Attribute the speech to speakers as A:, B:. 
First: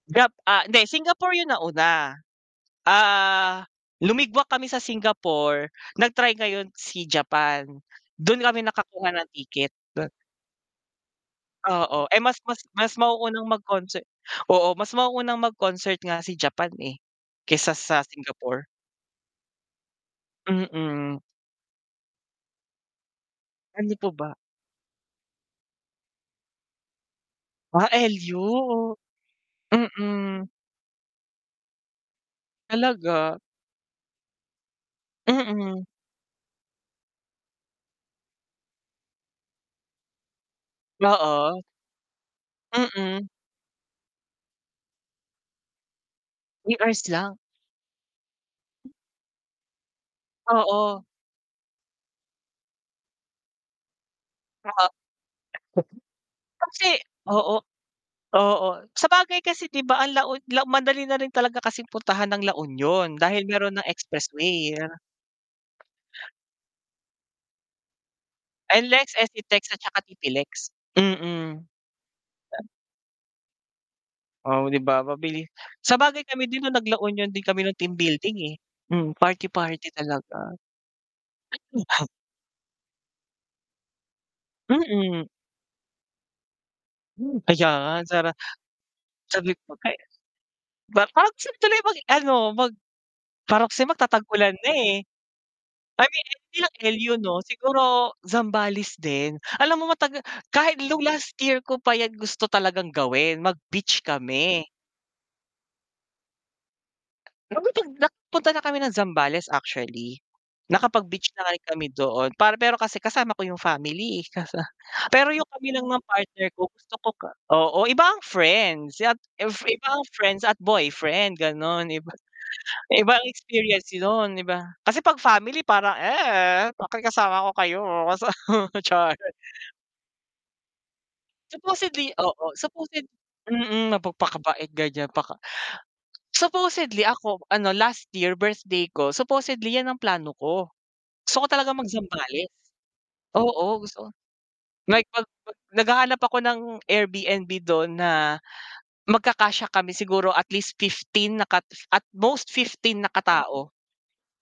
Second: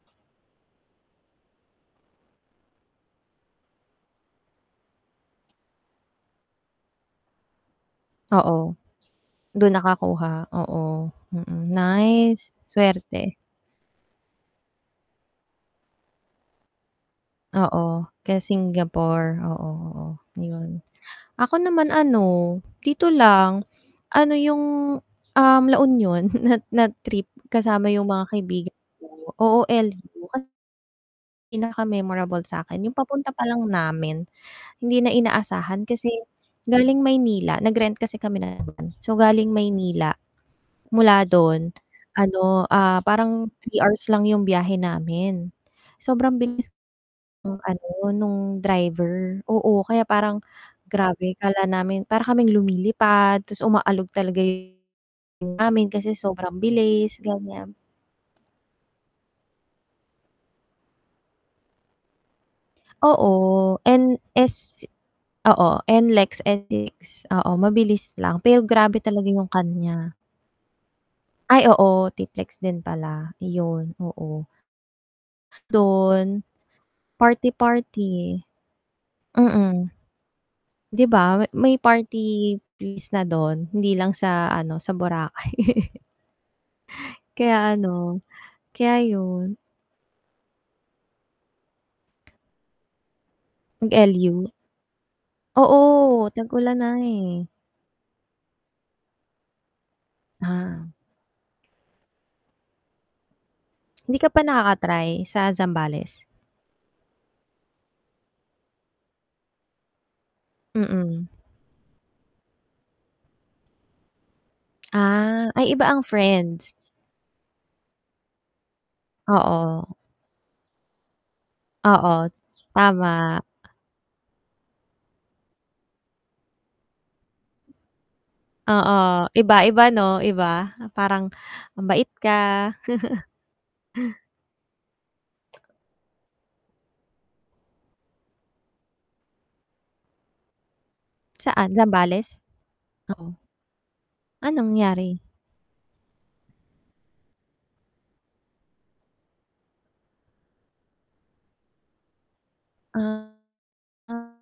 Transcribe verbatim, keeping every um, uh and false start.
A: Jap ah, di Singapore yun nauna, ah, lumigwak kami sa Singapore, nag-try ngayon si Japan, dun kami
B: Oo,
A: nakakuha ng
B: dun
A: ticket. Dun
B: nakakuha, oo, mm.
A: Oo. Eh, mas
B: Nice,
A: mas mas
B: swerte.
A: mauunang mag-concert oo mas mauunang mag-concert nga si Japan, eh, kaysa sa
B: Oo, kaya
A: Singapore.
B: Singapore, oo, oo, yun.
A: Mm.
B: Ako naman ano dito lang
A: Ano po
B: ano
A: ba?
B: yung, um, La Union na na trip
A: Ah,
B: kasama yung mga kaibigan
A: L-U.
B: ko oo, L-U.
A: Mm.
B: Pinaka-memorable sa akin yung papunta
A: Talaga.
B: pa lang namin, hindi na inaasahan
A: Mm.
B: kasi galing Maynila nag-rent kasi kami ng van. So galing Maynila mula
A: Oo.
B: don ano, ah,
A: Mm.
B: parang three hours lang 'yong biyahe namin. Sobrang bilis
A: three hours lang.
B: ng ano, nong driver oo, kaya parang
A: Oo.
B: grabe akala namin para kaming lumilipad tas umaalog talaga
A: Oo. [unintelligible]
B: 'yung namin kasi sobrang
A: Kasi,
B: bilis,
A: oo,
B: ganyan.
A: oo. Sabagay kasi di ba ang La Un la madali na rin talaga kasing puntahan ang La Union dahil meron
B: Oo,
A: ng expressway.
B: N-S oo, N-LEX, N-LEX, oo, mabilis lang, pero grabe
A: N-LEX,
B: talaga yung
A: S-C-TEX at saka
B: kanya.
A: T-P-LEX, mm.
B: Ay, oo T-PLEX din pala. Yun, oo.
A: Oh, di ba mabilis. Sabagay
B: Dun,
A: kami din nung nag-La Union din kami nung team building,
B: party-party.
A: eh. Mm, party-party
B: Mm.
A: talaga.
B: Di ba, ma may party place na dun, hindi lang sa ano, sa
A: Mm.
B: Boracay.
A: Hmm,
B: Kaya ano,
A: ayan, sara
B: kaya
A: sabi
B: yun.
A: ko kay ba pang sa tuloy mag-ano, mag parang kasi magtatag
B: Mag-L-U.
A: ulan na, eh. I mean,
B: Oo,
A: hindi lang
B: tag-ulan na,
A: L-U no,
B: eh.
A: siguro Zambales din, alam mo mataga kahit
B: Ah.
A: nung last year ko pa yan gusto talagang gawin mag-beach
B: Hindi ka pa
A: kami.
B: nakaka-try sa Zambales?
A: Alam mo 'pag nagpunta na kami ng Zambales actually.
B: Mm.
A: Nakapag-beach na rin kami doon para pero kasi kasama ko yung family. Kasa pero yung
B: Ah. Ay,
A: kami lang
B: iba
A: ng
B: ang
A: partner ko
B: friends.
A: gusto ko, ka oo, iba ang friends at if iba
B: Oo.
A: ang friends at boyfriend ganon iba
B: Oo
A: iba ang
B: tama.
A: experience dun, di ba? Kasi 'pag family parang, "Eh, bakit kasama ko kayo." sa char.
B: Oo, iba, iba no, iba parang mabait
A: Supposedly, oo,
B: ka.
A: supposed mm, napagpakabait ganyan paka supposedly ako ano last year birthday ko, supposedly yan ang plano ko. Gusto ko talaga
B: Saan, Zambales?
A: mag-Zambales,
B: Oo.
A: oo, gusto ko
B: Anong
A: like
B: nangyari?
A: 'pag naghahanap ako ng Airbnb dun na magkakasya kami siguro at least fifteen, na kat at most fifteen na
B: Ah.
A: katao.